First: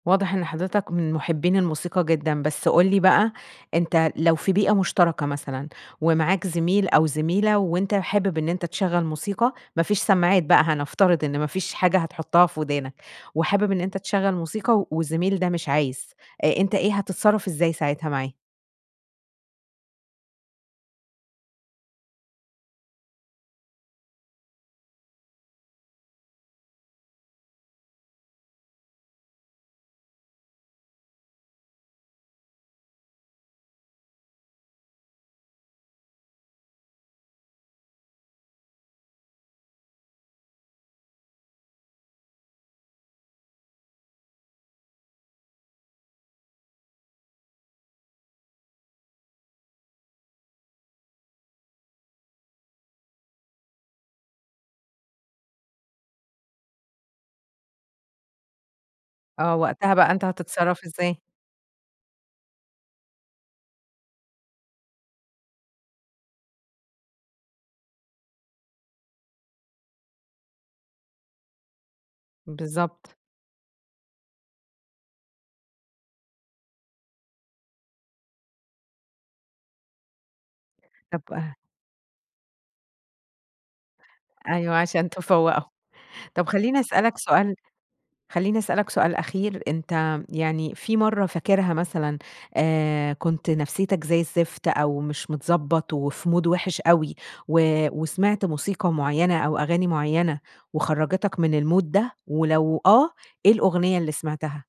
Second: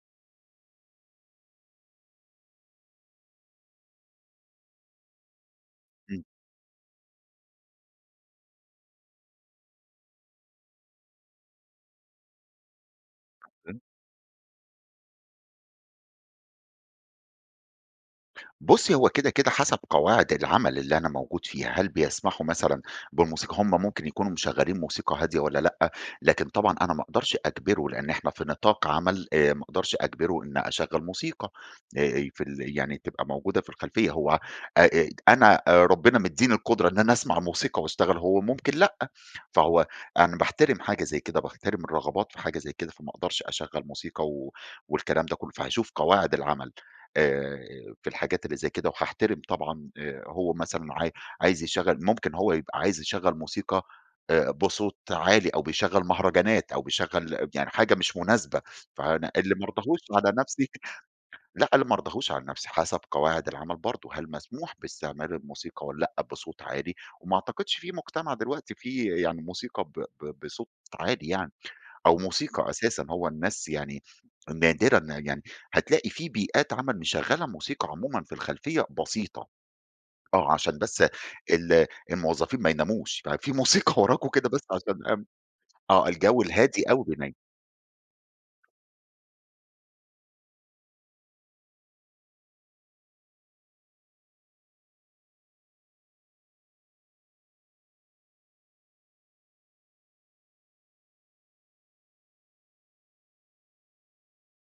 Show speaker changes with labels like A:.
A: واضح إن حضرتك من محبين الموسيقى جدًا. بس قُل لي بقى أنت لو في بيئة مُشتركة مثلًا،
B: امم.
A: ومعاك زميل أو زميلة، وأنت حابب إن أنت تشغل موسيقى، ما فيش سمّاعات بقى هنفترض إن ما فيش حاجة هتحُطها في وِدانك، وحابب
B: [unintelligible]
A: إن أنت تشغل موسيقى، والزميل ده مش عايز، أنت إيه هتتصرف إزاي ساعتها معاه؟
B: بُصي هُو كده، كده حسب قواعد العمل اللي أنا موجود فيه، هل بيسمحوا مثلًا بموسيقى، هم ممكن يكونوا مشغلين موسيقى هادية، والّا لأ. لكن طبعًا أنا ما أقدرش اجبره، لأن إحنا في نطاق عمل آآ ما أقدرش أجبره إن اشغل موسيقى آآ في ال يعني تبقى موجودة في الخلفية هو آآ، أنا ربنا مدّيني القدرة إن أنا اسمع موسيقى واشتغل هو ممكن لأ، فهو أنا باحترم حاجة زي كده، باحترم الرغبات في حاجة زي كده فما أقدرش اشغل موسيقى و والكلام ده كله، فهاشوف قواعد العمل، آآ في الحاجات اللي زي كده، وهاحترم طبعًا آآ هو مثلًا، عا عايز يشغّل ممكن هو يبقى عايز يشغّل موسيقى آآ بصوت عالي، أو بيشغّل مهرجانات أو بيشغّل يعني حاجة مش مناسبة، فأنا اللي
A: آه،
B: ما
A: وقتها
B: أرضاهوش
A: بقى، أنت
B: على نفسي
A: هتتصرف إزاي؟
B: لأ، اللي ما أرضاهوش على نفسي حسب قواعد العمل برضه هل مسموح باستعمال الموسيقى والّا لأ بصوت عالي، وما أعتقدش في مجتمع دلوقتي، فيه يعني موسيقى ب ب بصوت عالي يعني، أو موسيقى أساسًا
A: بالضبط.
B: هو الناس يعني نادرًا يعني، هتلاقي في بيئات عمل مشغّلة موسيقى عمومًا في الخلفية بسيطة آه، عشان بس
A: طب
B: ال الموظفين ما يناموش ففي موسيقى وراكُم كده بس
A: أيوه،
B: عشان
A: عشان
B: م
A: تفَوّقُهم.
B: آه الجو
A: طب خليني
B: الهادي أوي
A: أسألك
B: بينيِّم.
A: سؤال خليني أسألك سؤال أخير، أنت يعني في مرّة فاكرها مثلًا، آآ كنت نفسيتك زي الزفت، أو مش متضبط وفي مود وِحش أوي و وسمعت موسيقى مُعينة أو أغاني معينة، وخرَّجِتك من المود ده، ولو آه، إيه الأغنية اللي سمعتها؟